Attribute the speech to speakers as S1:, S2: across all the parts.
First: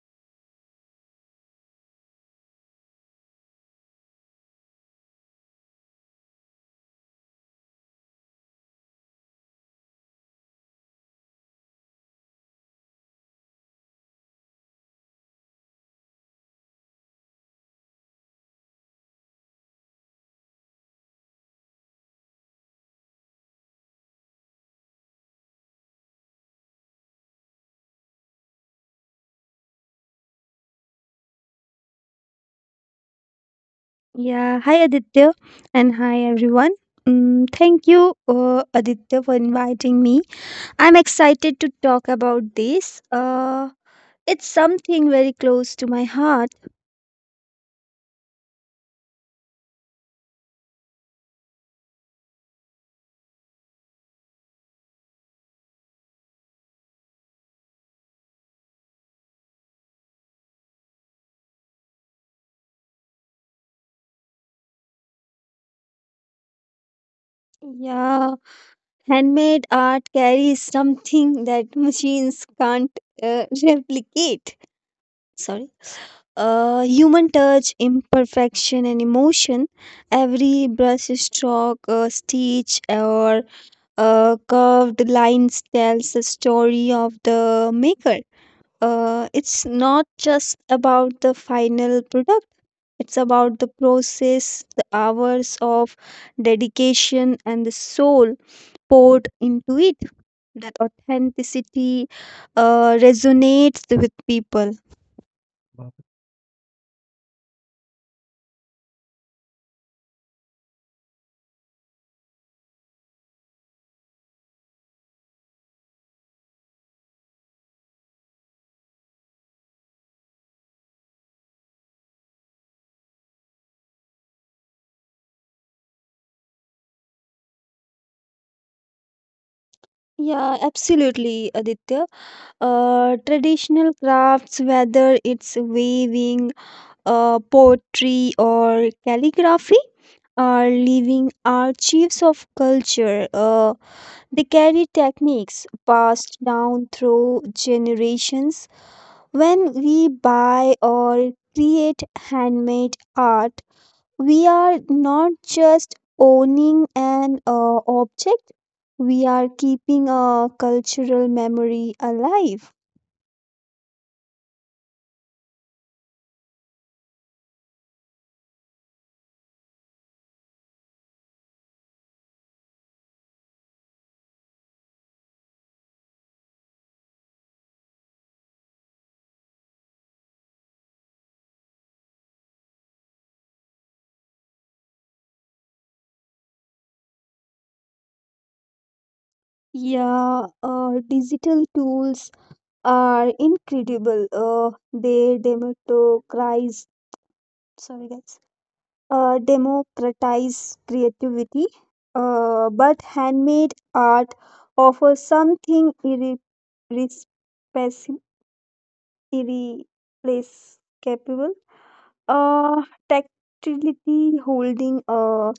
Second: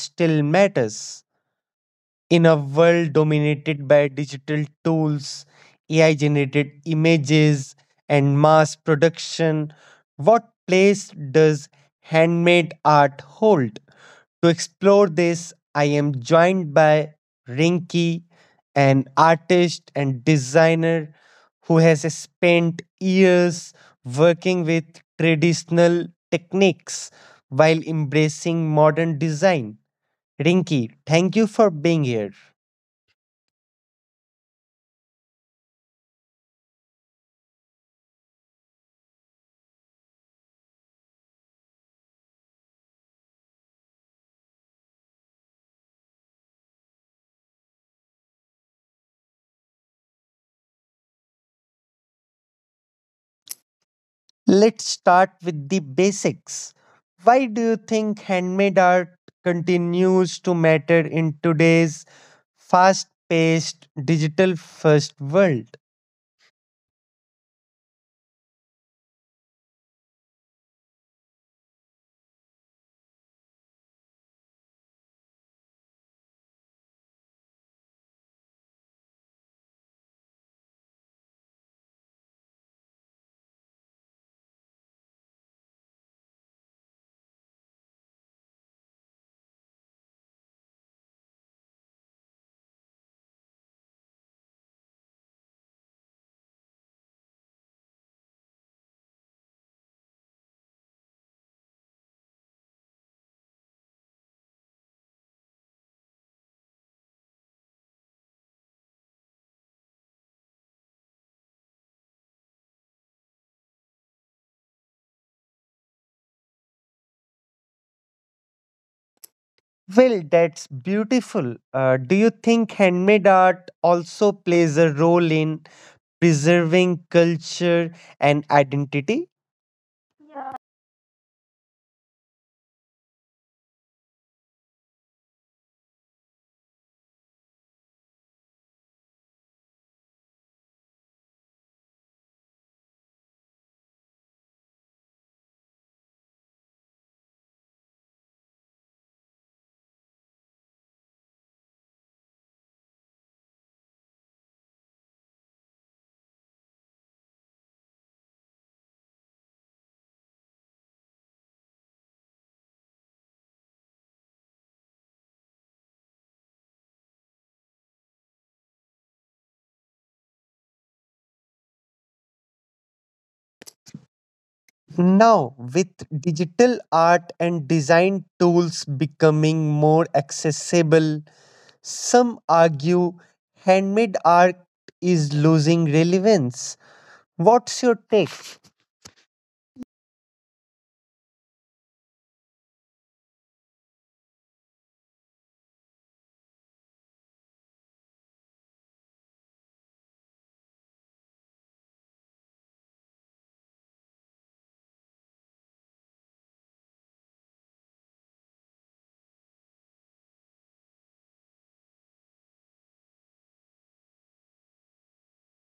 S1: still matters. In a world dominated by digital tools, AI generated images, and mass production, what place does handmade art hold? To explore this, I am joined by Rinki, an artist and designer who has spent years working with traditional techniques while embracing modern design. Rinki, thank you for being here.
S2: Yeah, hi Aditya, and hi everyone. Thank you, Aditya, for inviting me. I'm excited to talk about this. It's something very close to my heart.
S1: Let's start with the basics. Why do you think handmade art continues to matter in today's fast paced, digital first world?
S2: Yeah, handmade art carries something that machines can't replicate. Sorry. Human touch, imperfection, and emotion. Every brush stroke, stitch, or curved lines tells the story of the maker. It's not just about the final product. It's about the process, the hours of dedication, and the soul poured into it. That authenticity resonates with people.
S1: Well, that's beautiful. Do you think handmade art also plays a role in preserving culture and identity?
S2: Yeah, absolutely, Aditya. Traditional crafts, whether it's weaving, poetry or calligraphy are living archives of culture. They carry techniques passed down through generations. When we buy or create handmade art, we are not just owning an object, we are keeping a cultural memory alive.
S1: Now, with digital art and design tools becoming more accessible, some argue handmade art is losing relevance. What's your take?
S2: Yeah, digital tools are incredible. They democratize, sorry guys, democratize creativity. But handmade art offers something irrespec- irreplaceable. Uh, Tactility, holding a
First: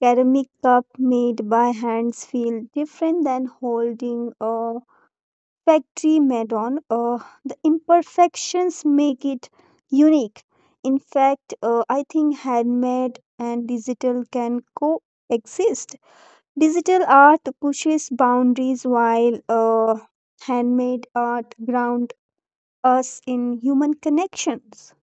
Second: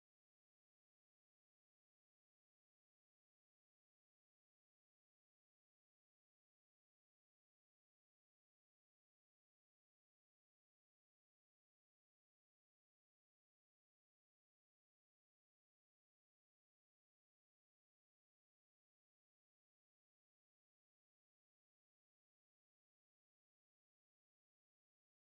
S2: ceramic cup made by hands feel different than holding a factory madon, the imperfections make it unique. In fact, I think handmade and digital can coexist. Digital art pushes boundaries while handmade art ground us in human connections.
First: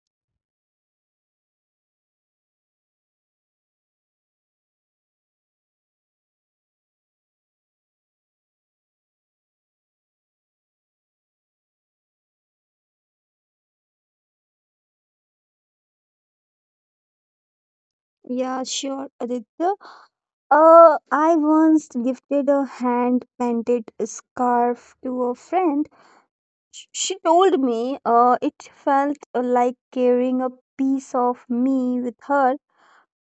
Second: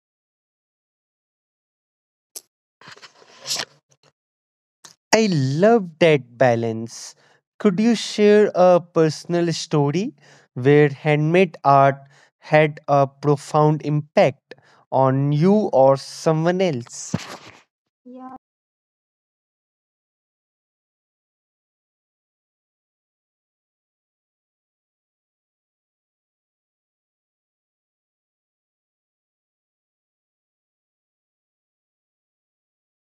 S1: I love that balance. Could you share a personal story where handmade art had a profound impact on you or someone else?
S2: Yeah, sure, Aditya. uh, I once gifted a hand painted scarf to a friend. She told me it felt like carrying a piece of me with her.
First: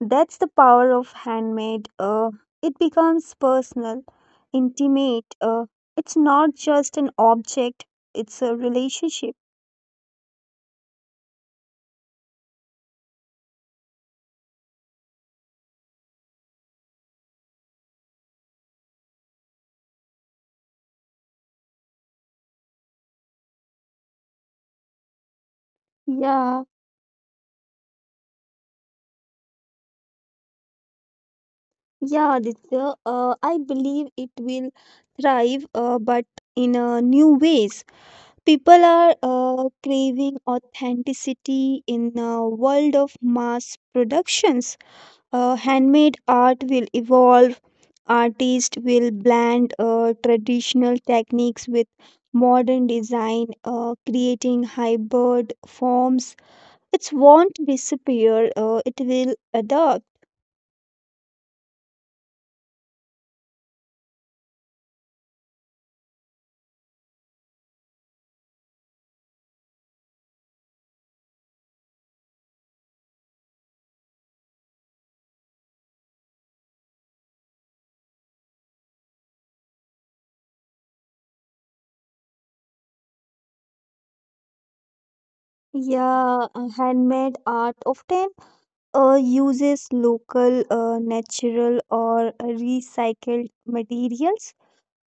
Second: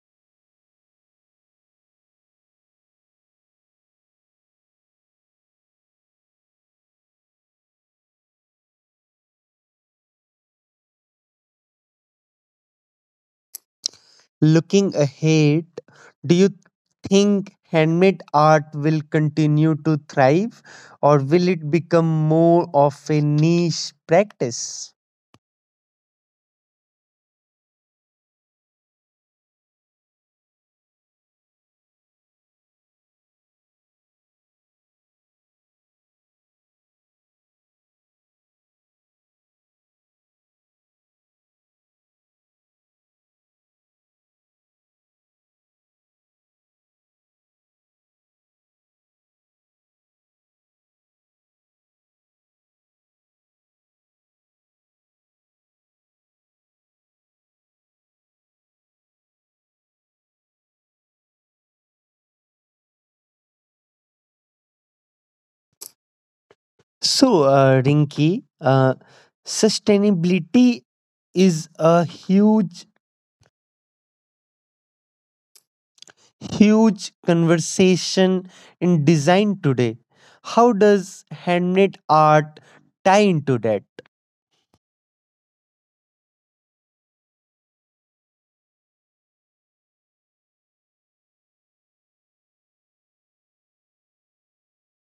S2: That's the power of handmade. It becomes personal, intimate. It's not just an object, it's a relationship.
S1: Looking ahead, do you think handmade art will continue to thrive or will it become more of a niche practice?
S2: Yeah, yeah, Aditya. I believe it will thrive, but in new ways. People are craving authenticity in a world of mass productions. Handmade art will evolve. Artists will blend traditional techniques with modern design, creating hybrid forms. It won't disappear, it will adapt.
S1: So, Rinki, sustainability is a huge conversation in design today. How does handmade art tie into that?
S2: Yeah, handmade art often uses local, natural, or recycled materials.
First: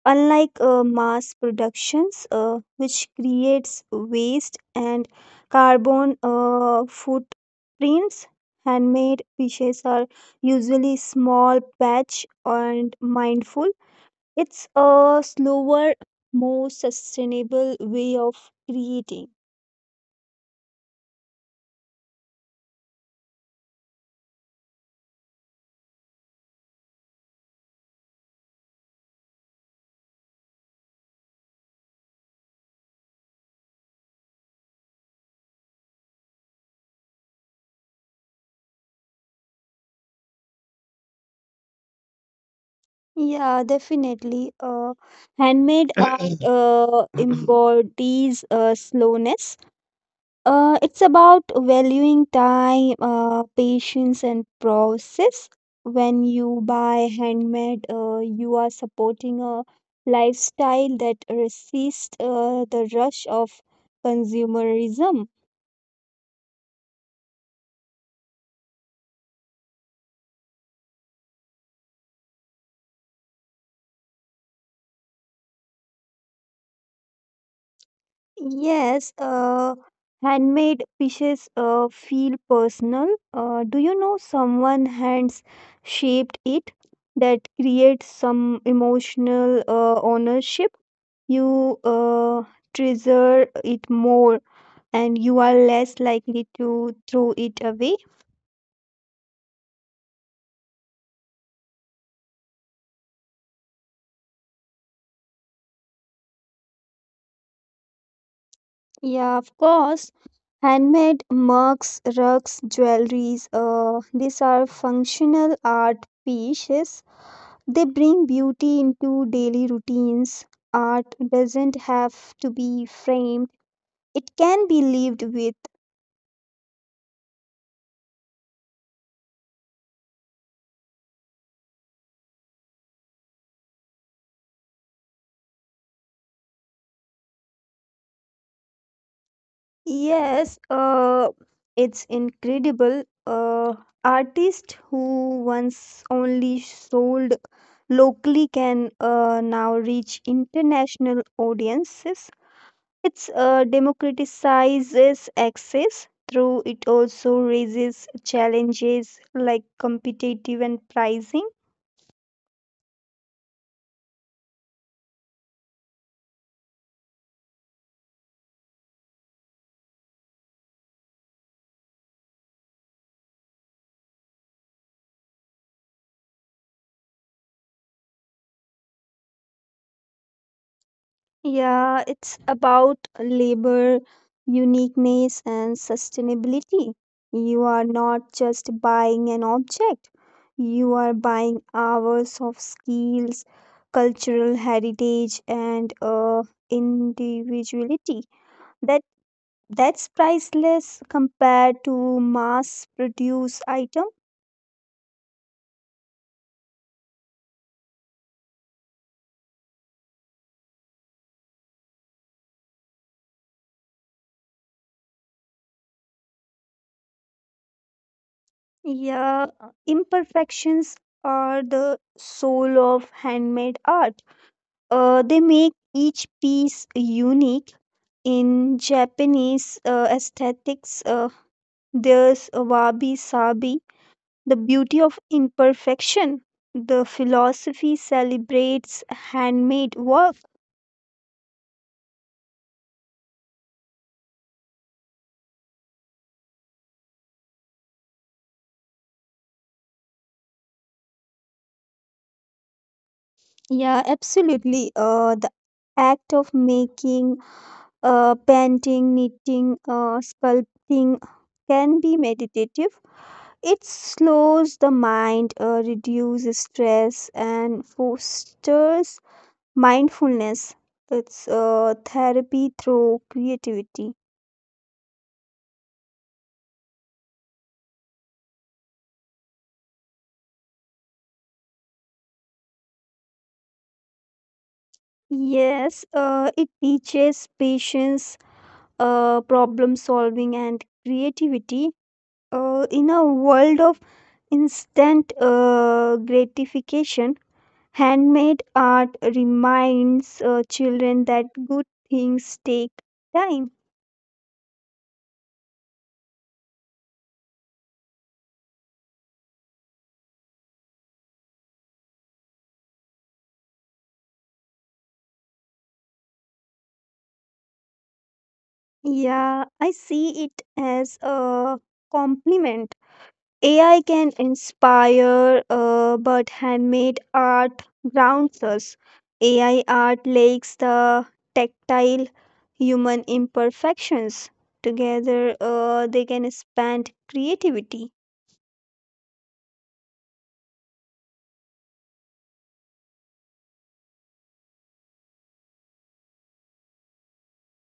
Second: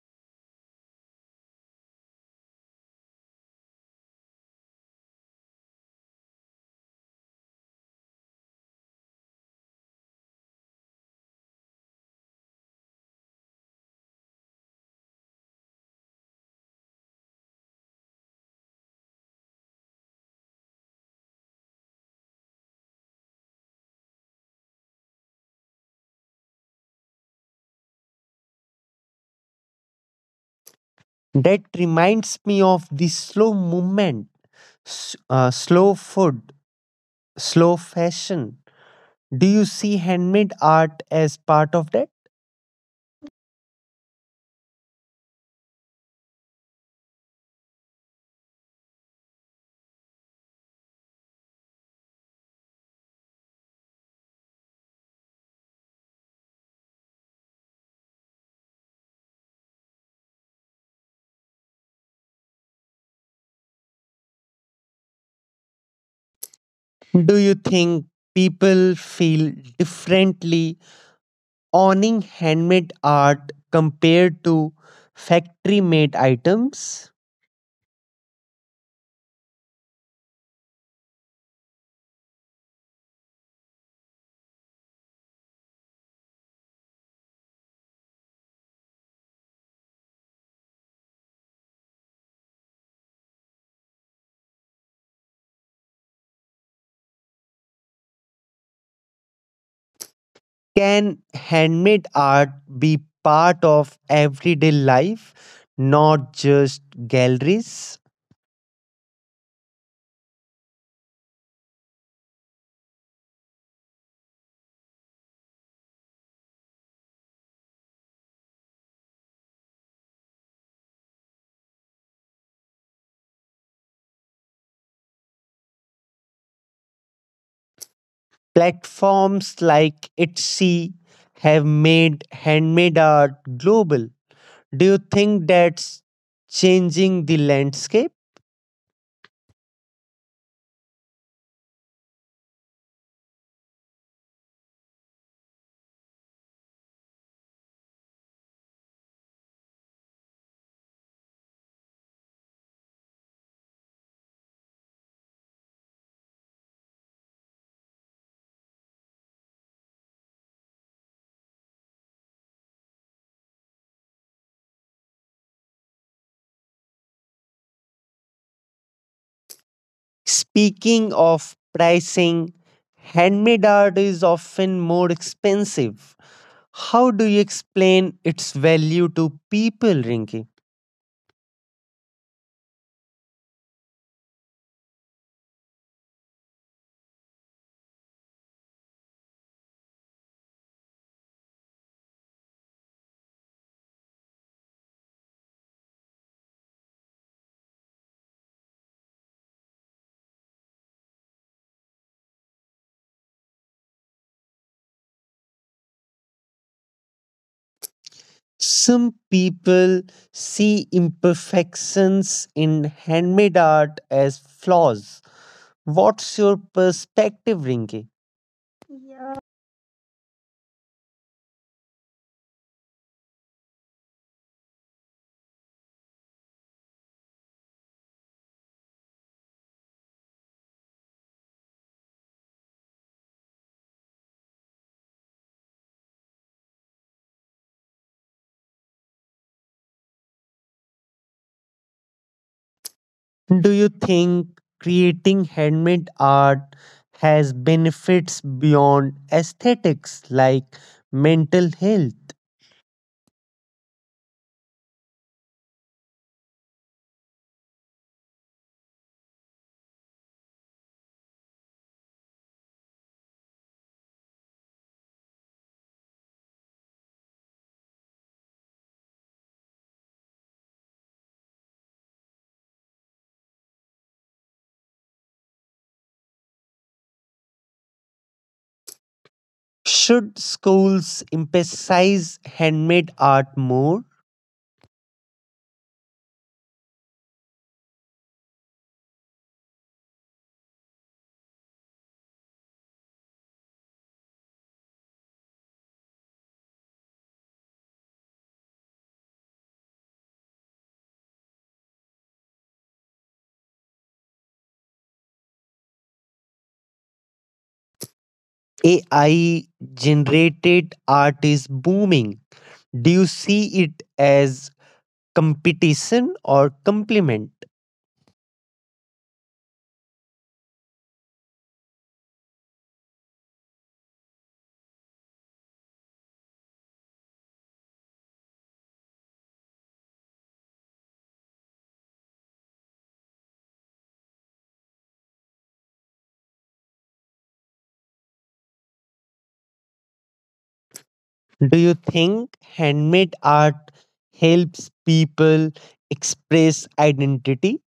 S2: Unlike mass productions, which creates waste and carbon footprints, handmade fishes are usually small, batch, and mindful. It's a slower, more sustainable way of creating.
S1: That reminds me of the slow movement, slow food, slow fashion. Do you see handmade art as part of that?
S2: Yeah, definitely. Handmade art embodies slowness. It's about valuing time, patience, and process. When you buy handmade, you are supporting a lifestyle that resists the rush of consumerism.
S1: Do you think people feel differently owning handmade art compared to factory made items?
S2: Yes, handmade pieces feel personal. Do you know someone hands shaped it? That creates some emotional ownership. You treasure it more and you are less likely to throw it away.
S1: Can handmade art be part of everyday life, not just galleries?
S2: Yeah, of course. Handmade mugs, rugs, jewelries, these are functional art pieces. They bring beauty into daily routines. Art doesn't have to be framed, it can be lived with.
S1: Platforms like Etsy have made handmade art global. Do you think that's changing the landscape?
S2: Yes, it's incredible. Artists who once only sold locally can now reach international audiences. It's democratizes access through it also raises challenges like competitive and pricing.
S1: Speaking of pricing, handmade art is often more expensive. How do you explain its value to people, Rinki?
S2: Yeah, it's about labor, uniqueness, and sustainability. You are not just buying an object, you are buying hours of skills, cultural heritage, and individuality. That that's priceless compared to mass-produced item.
S1: Some people see imperfections in handmade art as flaws. What's your perspective, Rinki?
S2: Yeah, imperfections are the soul of handmade art. They make each piece unique. In Japanese aesthetics, there's wabi sabi, the beauty of imperfection. The philosophy celebrates handmade work.
S1: Do you think creating handmade art has benefits beyond aesthetics like mental health?
S2: Yeah, absolutely. The act of making, painting, knitting, sculpting can be meditative. It slows the mind, reduces stress, and fosters mindfulness. It's therapy through creativity.
S1: Should schools emphasize handmade art more?
S2: Yes, it teaches patience, problem solving, and creativity. In a world of instant gratification, handmade art reminds children that good things take time.
S1: AI generated art is booming. Do you see it as competition or complement?
S2: Yeah, I see it as a compliment. AI can inspire, but handmade art grounds us. AI art lakes the tactile human imperfections. Together, they can expand creativity.
S1: Do you think handmade art helps people express identity?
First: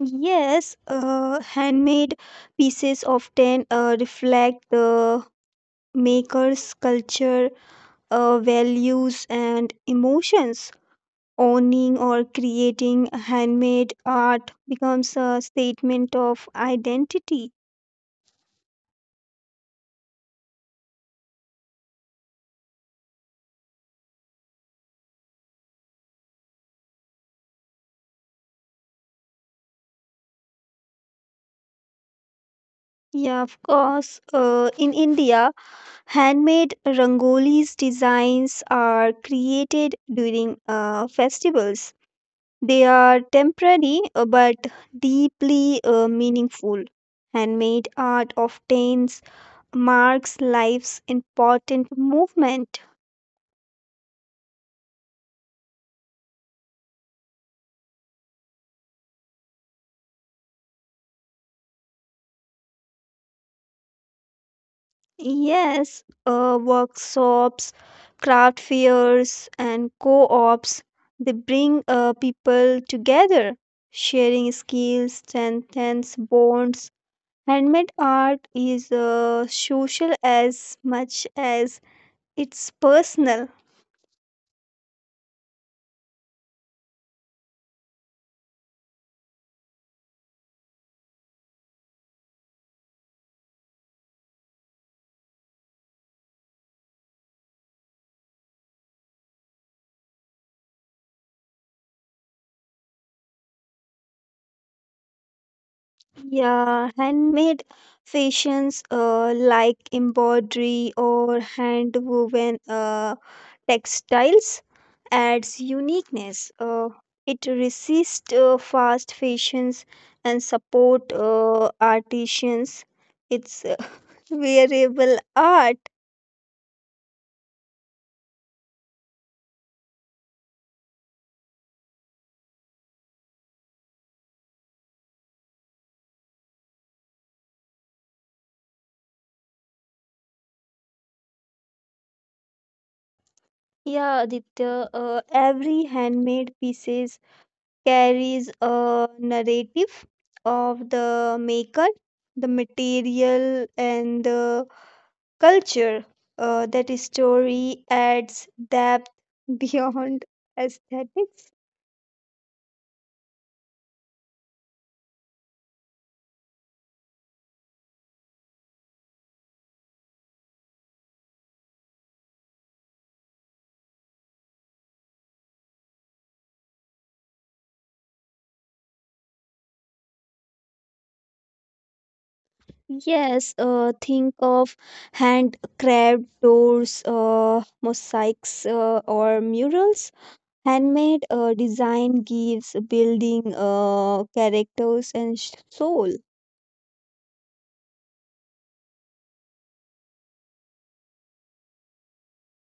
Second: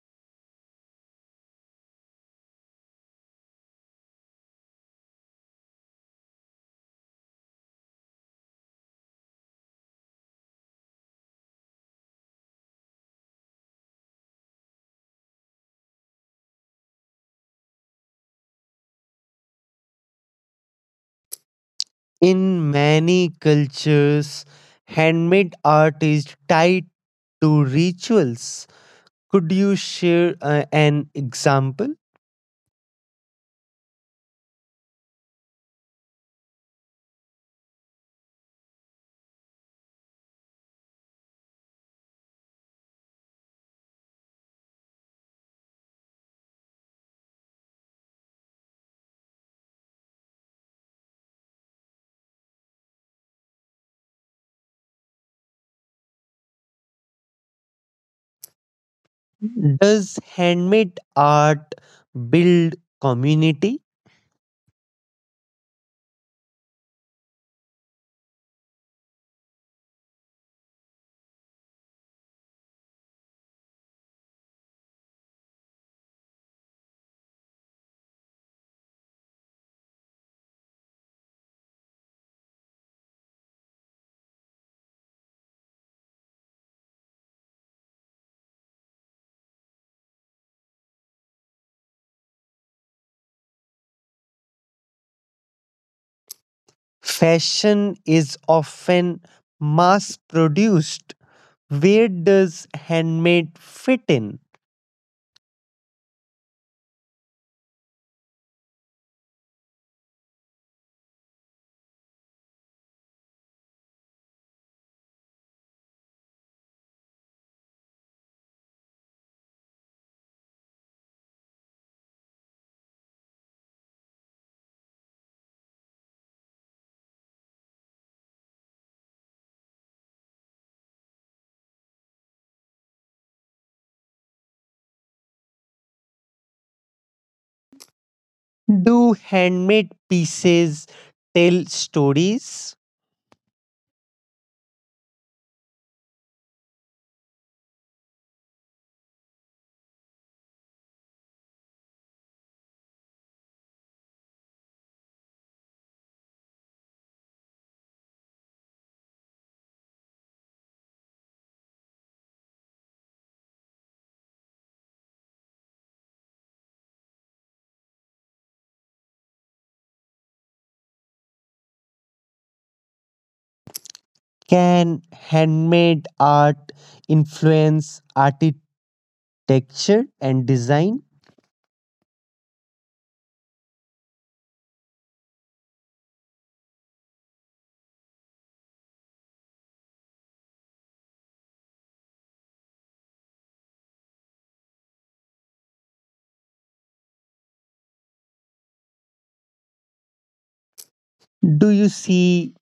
S2: Yes, handmade pieces often reflect the maker's culture, values, and emotions. Owning or creating handmade art becomes a statement of identity.
S1: In many cultures, handmade art is tied to rituals. Could you share an example?
S2: Yeah, of course. In India, handmade rangolis designs are created during festivals. They are temporary but deeply meaningful. Handmade art often marks life's important movement.
S1: Does handmade art build community?
S2: Yes, workshops, craft fairs, and co ops they bring people together, sharing skills, strengthens bonds. Handmade art is social as much as it's personal.
S1: Fashion is often mass produced. Where does handmade fit in?
S2: Yeah, handmade fashions like embroidery or hand woven textiles adds uniqueness. It resists fast fashions and support artisans. It's wearable art.
S1: Do handmade pieces tell stories?
S2: Yeah, Aditya, every handmade pieces carries a narrative of the maker, the material, and the culture. That story adds depth beyond aesthetics.
S1: Can handmade art influence architecture and design?
S2: Yes, think of hand carved doors, mosaics, or murals. Handmade design gives building characters and soul.
S1: Do you see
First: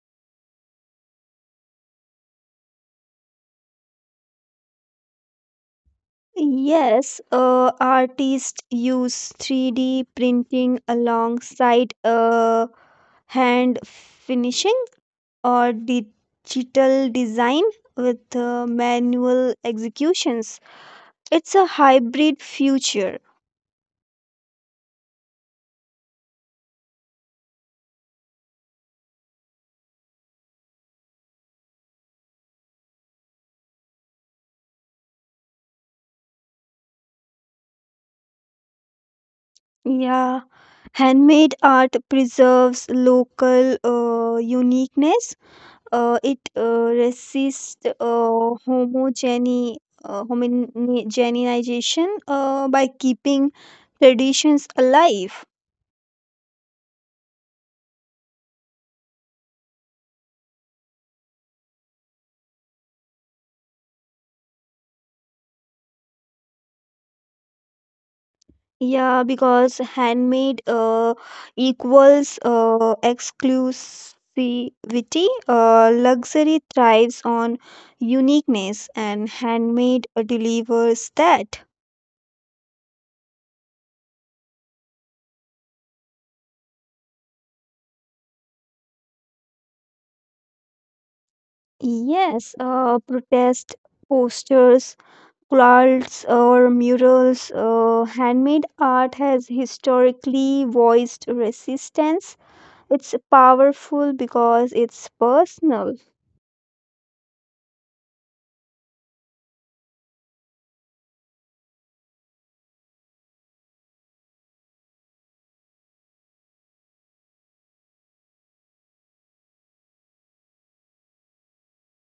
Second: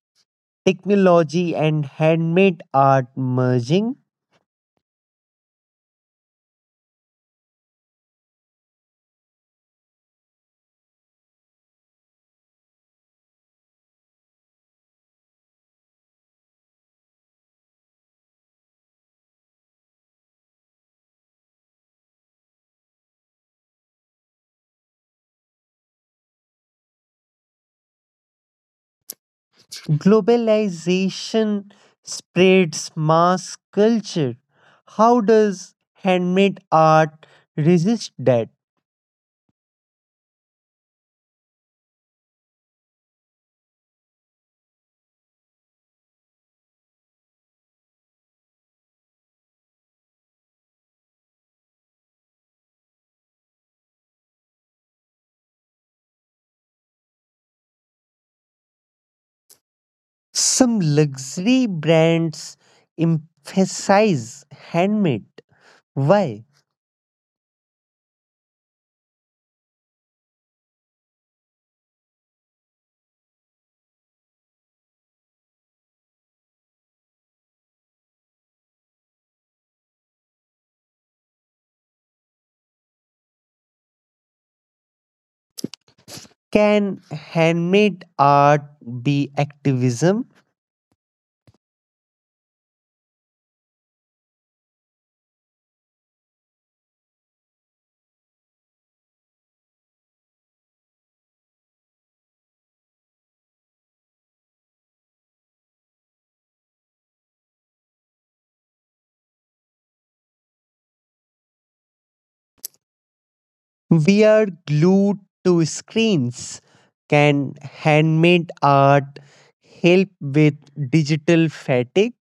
S1: technology and handmade art merging?
S2: Yes, artists use 3D printing alongside hand finishing or digital design with manual executions. It's a hybrid future.
S1: Globalization spreads mass culture. How does handmade art resist that?
S2: Yeah. Handmade art preserves local uniqueness. It resists homogenization by keeping traditions alive.
S1: Some luxury brands emphasize handmade. Why?
S2: Yeah, because handmade equals exclusivity. Luxury thrives on uniqueness, and handmade delivers that.
S1: Can handmade art be activism?
S2: Yes, protest posters, quilts, or murals. Handmade art has historically voiced resistance. It's powerful because it's personal.
S1: We are glued to screens. Can handmade art help with digital fatigue?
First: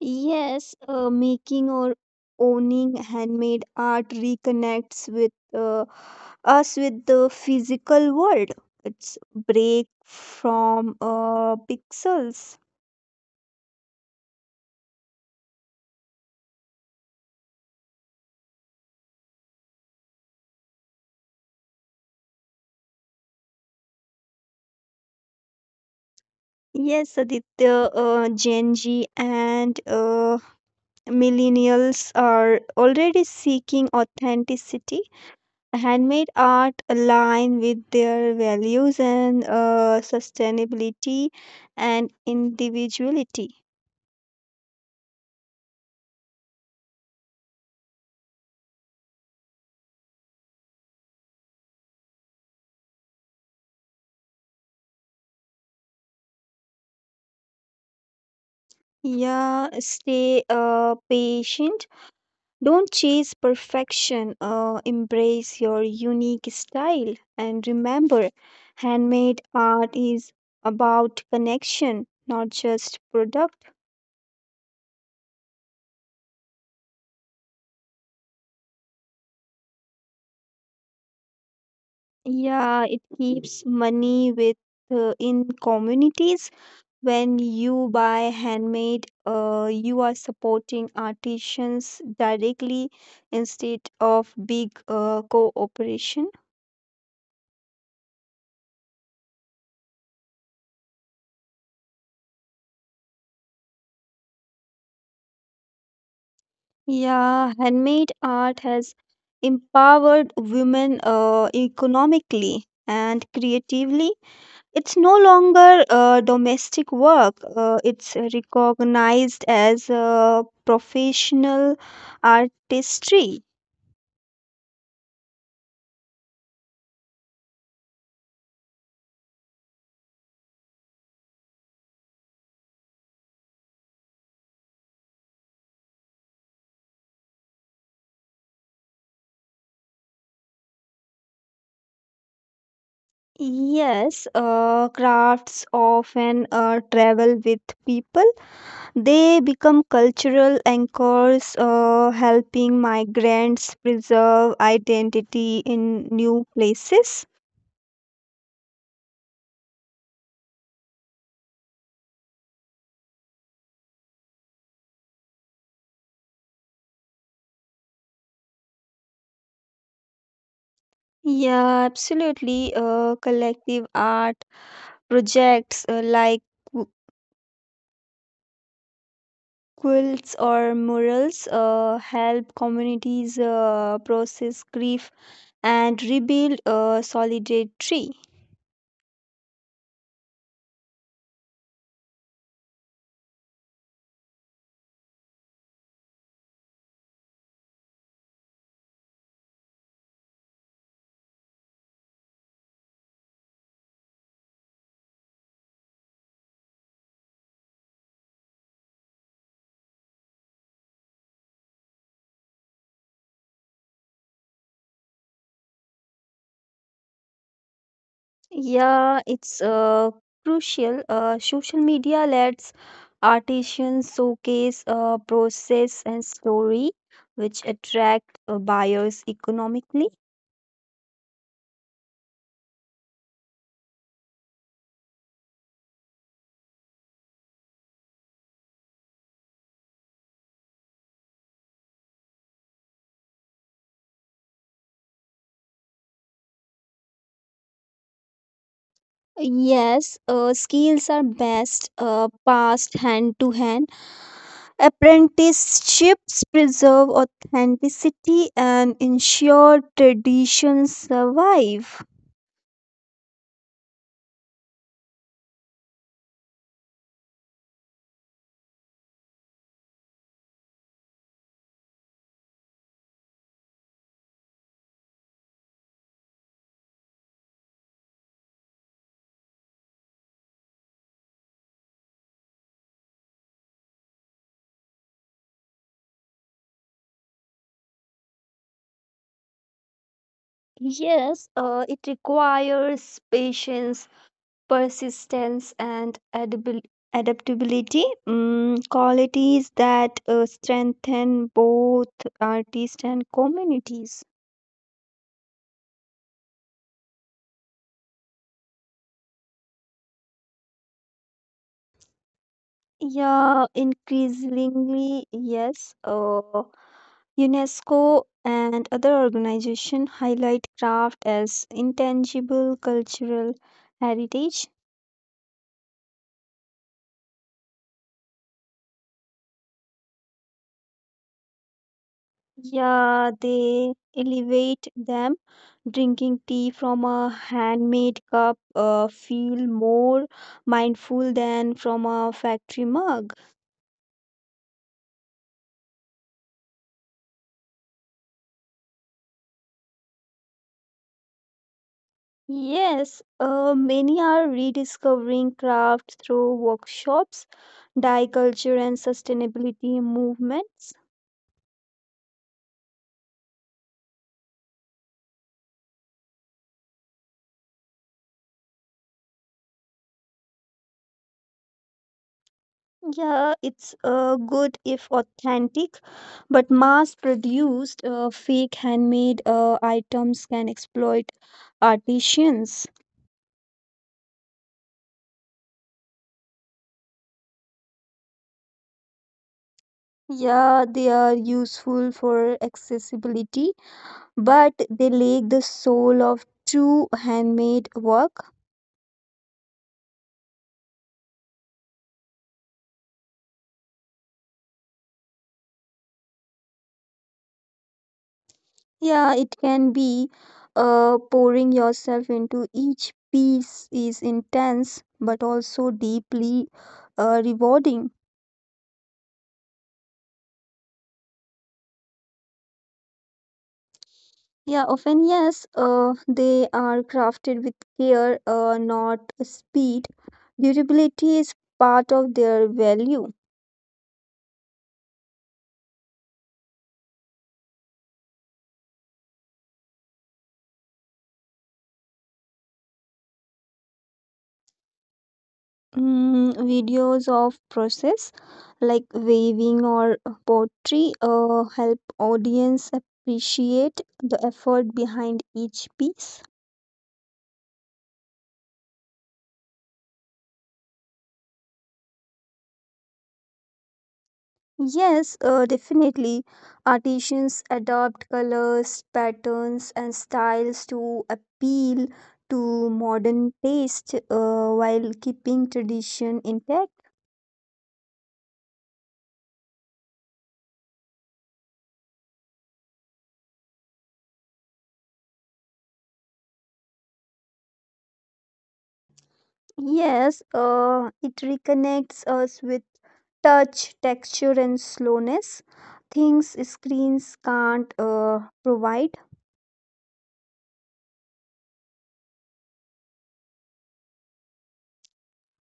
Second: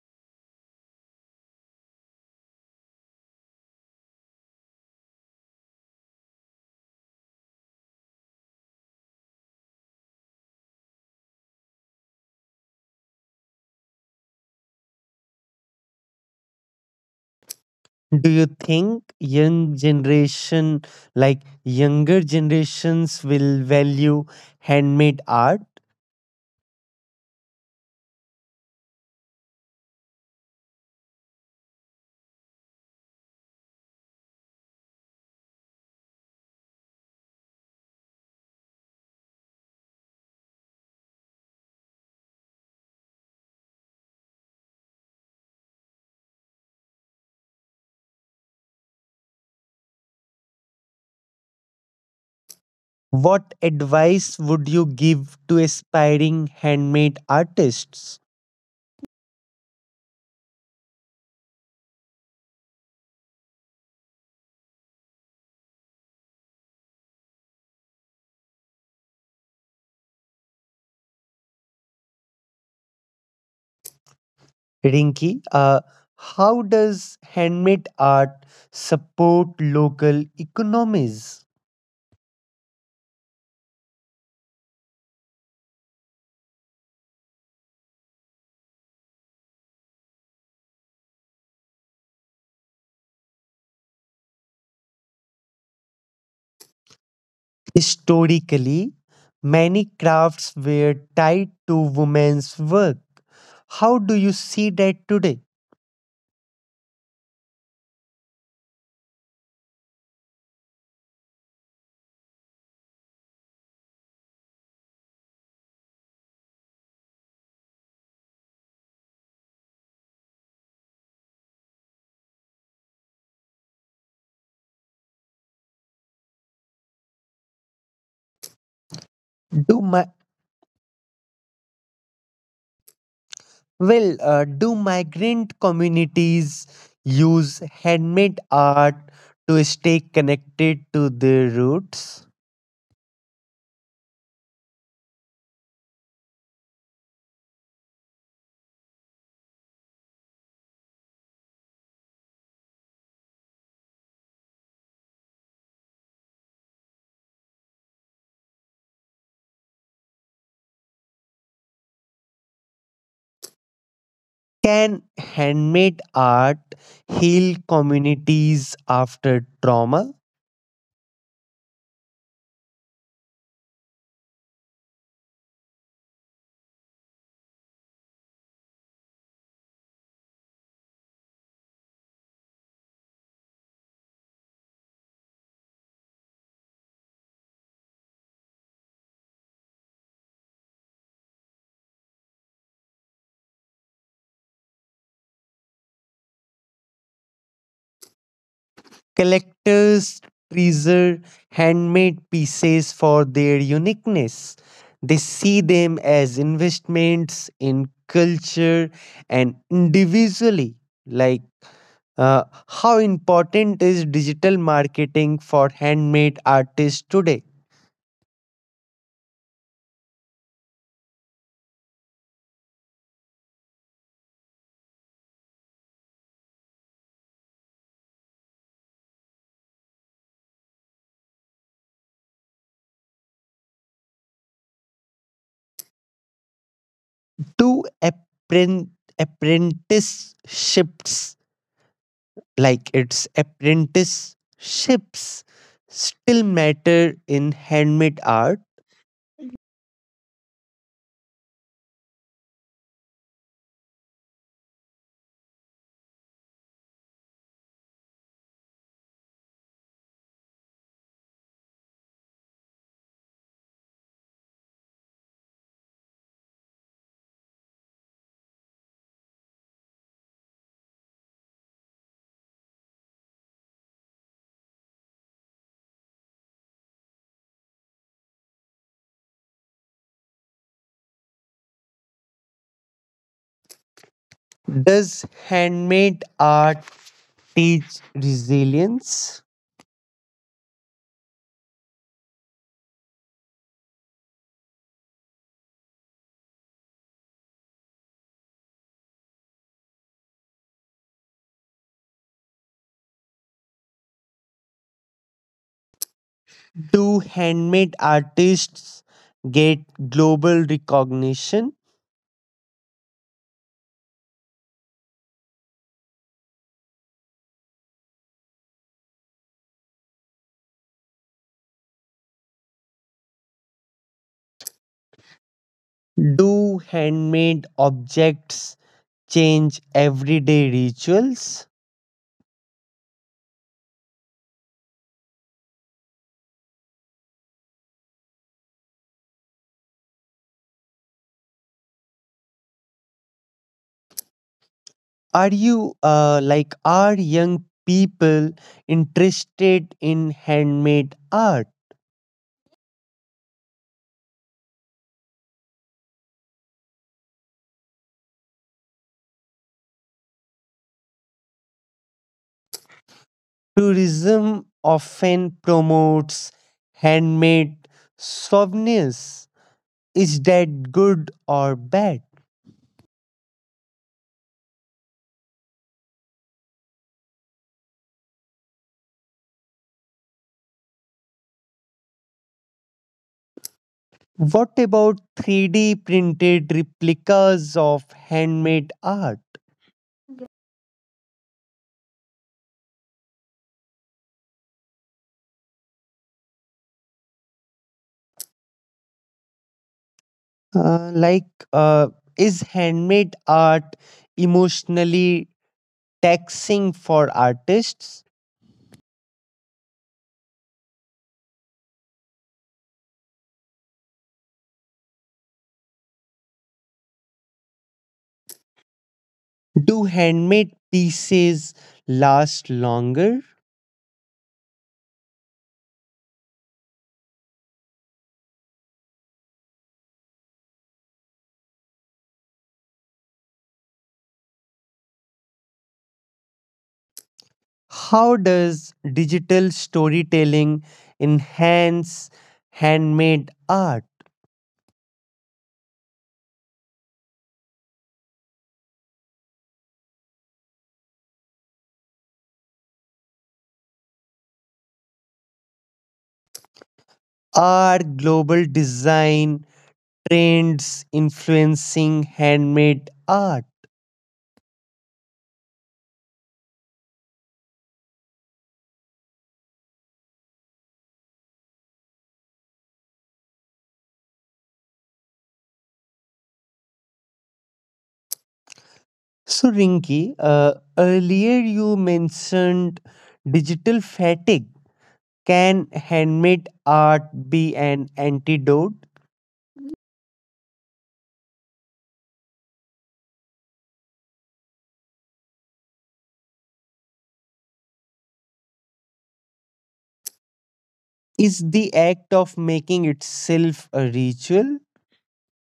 S2: Yes, making or owning handmade art reconnects with us with the physical world. It's break from pixels.
S1: Do you think young generation, like younger generations, will value handmade art?
S2: Yes, Aditya, Gen Z and millennials are already seeking authenticity. Handmade art align with their values and sustainability and individuality.
S1: What advice would you give to aspiring handmade artists?
S2: Yeah, stay patient. Don't chase perfection, embrace your unique style. And remember, handmade art is about connection, not just product.
S1: Rinki, how does handmade art support local economies?
S2: Yeah, it keeps money with in communities. When you buy handmade, you are supporting artisans directly instead of big cooperation.
S1: Historically, many crafts were tied to women's work. How do you see that today?
S2: Yeah, handmade art has empowered women economically and creatively. It's no longer domestic work, it's recognized as professional artistry.
S1: Do my do migrant communities use handmade art to stay connected to their roots?
S2: Yes, crafts often travel with people. They become cultural anchors, helping migrants preserve identity in new places.
S1: Can handmade art heal communities after trauma?
S2: Yeah, absolutely. Collective art projects like qu- quilts or murals help communities process grief and rebuild solidarity.
S1: Collectors treasure handmade pieces for their uniqueness. They see them as investments in culture and individually. Like, how important is digital marketing for handmade artists today?
S2: Yeah, it's crucial. Social media lets artisans showcase process and story, which attract buyers economically.
S1: To appren- apprenticeships like its apprenticeships still matter in handmade art?
S2: Yes, skills are best passed hand to hand. Apprenticeships preserve authenticity and ensure traditions survive.
S1: Does handmade art teach resilience?
S2: Yes, it requires patience, persistence, and adaptability, qualities that strengthen both artists and communities.
S1: Do handmade artists get global recognition?
S2: Yeah, increasingly, yes. uh, UNESCO and other organizations highlight craft as intangible cultural heritage.
S1: Do handmade objects change everyday rituals?
S2: Yeah, they elevate them. Drinking tea from a handmade cup feel more mindful than from a factory mug.
S1: Are young people interested in handmade art?
S2: Yes, many are rediscovering crafts through workshops, dye culture, and sustainability movements.
S1: Tourism often promotes handmade souvenirs. Is that good or bad?
S2: Yeah, it's good if authentic, but mass produced fake handmade items can exploit artisans.
S1: What about 3D printed replicas of handmade art?
S2: Yeah, they are useful for accessibility, but they lack the soul of true handmade work.
S1: Uh, like, uh, is handmade art emotionally taxing for artists?
S2: Yeah, it can be. Pouring yourself into each piece is intense, but also deeply rewarding.
S1: Do handmade pieces last longer?
S2: Yeah, often yes, they are crafted with care, not speed. Durability is part of their value.
S1: How does digital storytelling enhance handmade art?
S2: Videos of process like weaving or pottery help audience appreciate the effort behind each piece.
S1: Are global design trends influencing handmade art?
S2: Yes, definitely. Artisans adopt colors, patterns, and styles to appeal to modern taste while keeping tradition intact.
S1: So, Rinki, earlier you mentioned digital fatigue. Can handmade art be an antidote?
S2: Yes, it reconnects us with touch, texture, and slowness. Things screens can't provide.
S1: Is the act of making itself a ritual?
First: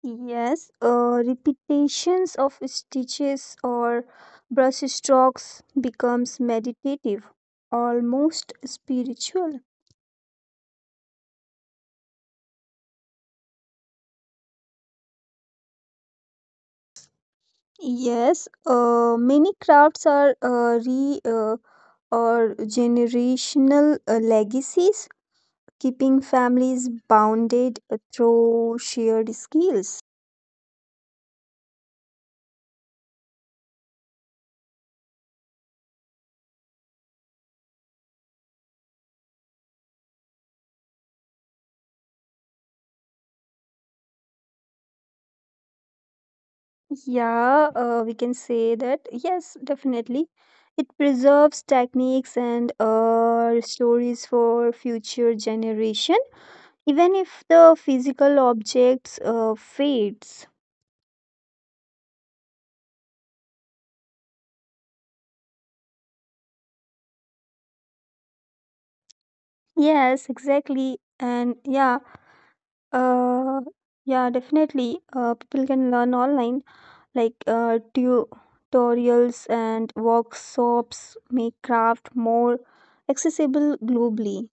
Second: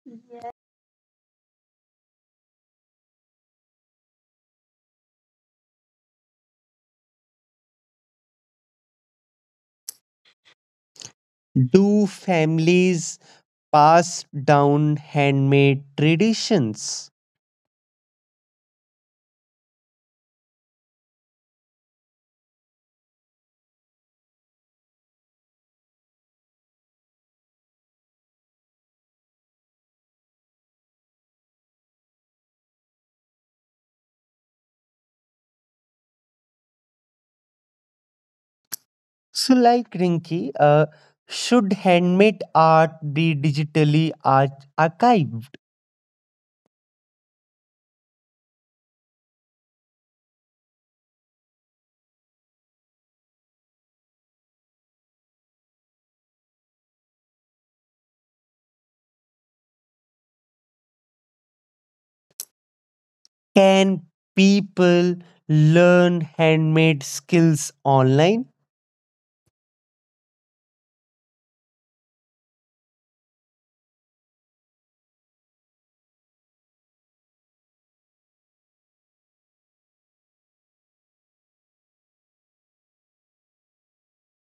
S2: Yes, repetitions of stitches or brush strokes becomes meditative, almost spiritual.
S1: Do families pass down handmade traditions?
S2: Yes, many crafts are re or generational legacies keeping families bounded through shared skills.
S1: So, Rinki, should handmade art be archived?
S2: Yeah, we can say that. Yes, definitely. It preserves techniques and stories for future generation, even if the physical objects fades.
S1: Can people learn handmade skills online?
S2: Yes, exactly. And yeah, Uh, yeah, definitely. People can learn online, like tutorials and workshops make craft more accessible globally.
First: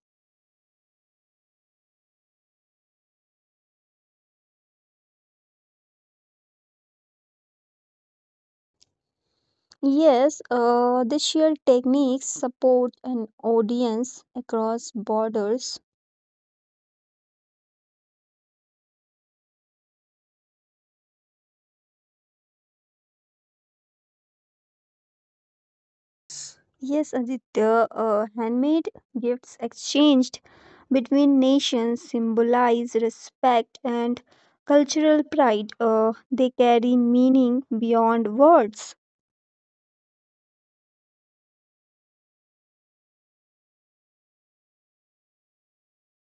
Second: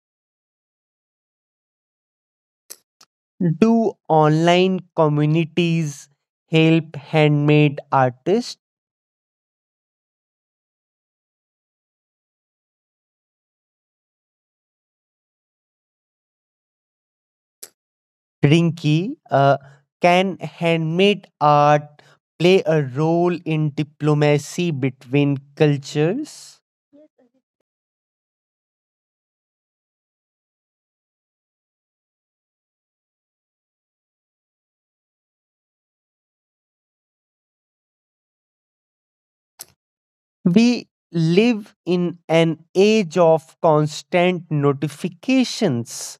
S1: Do online communities help handmade artists?
S2: Yes, they share techniques, support, and audience across borders.
S1: Rinky, can handmade art play a role in diplomacy between cultures?
S2: Yes, Aditya, handmade gifts exchanged between nations symbolize respect and cultural pride. They carry meaning beyond words.
S1: We live in an age of constant notifications.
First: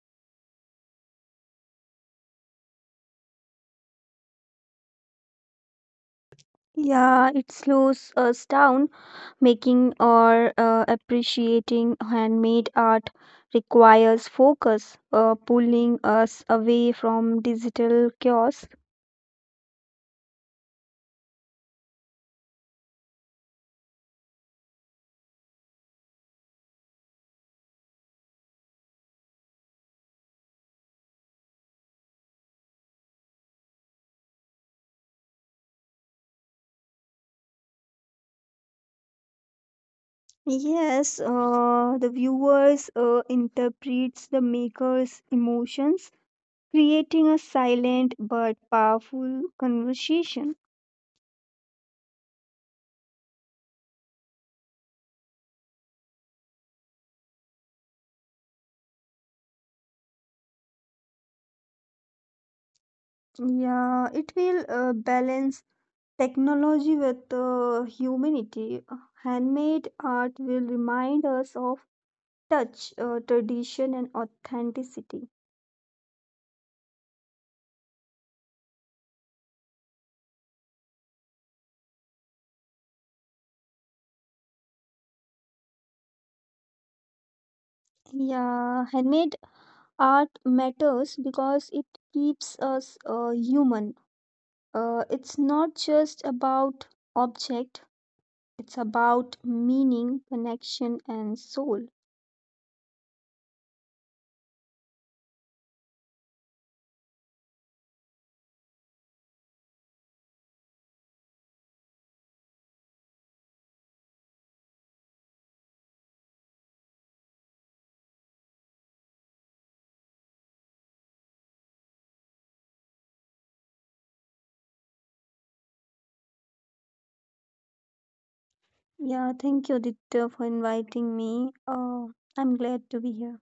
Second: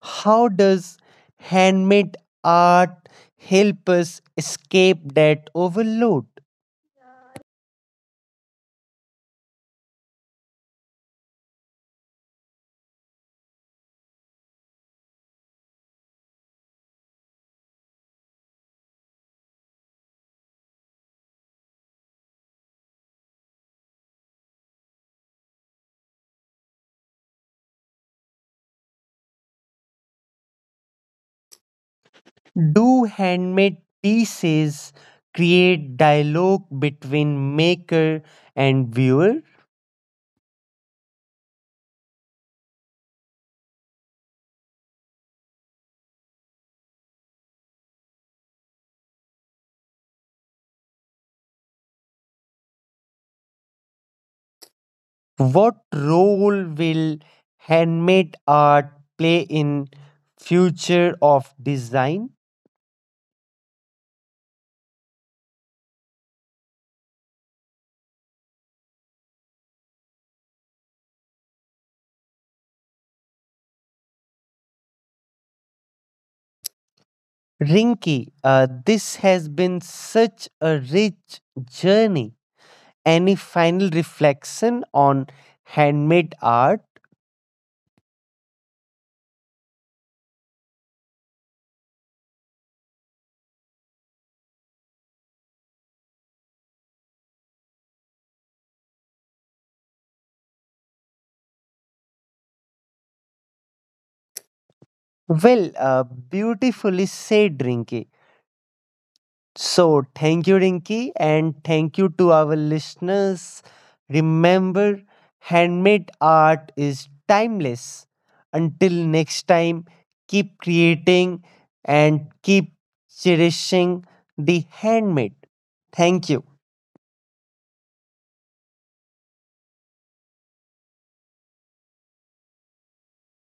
S1: How does handmade art help us escape that overload?
S2: Yeah, it slows us down. Making or appreciating handmade art requires focus, pulling us away from digital chaos.
S1: Do handmade pieces create dialogue between maker and viewer?
S2: Yes, the viewers interprets the maker's emotions, creating a silent but powerful conversation.
S1: What role will handmade art play in future of design?
S2: Yeah, it will balance technology with humanity. Handmade art will remind us of touch, tradition, and authenticity.
S1: Rinki, this has been such a rich journey. Any final reflection on handmade art?
S2: Yeah, handmade art matters because it keeps us human. It's not just about object, it's about meaning, connection, and soul.
S1: Well, beautifully said, Rinky. So, thank you, Rinky, and thank you to our listeners. Remember, handmade art is timeless. Until next time, keep creating and keep cherishing the handmade. Thank you.
S2: Yeah, thank you, Aditya, for inviting me. I'm glad to be here.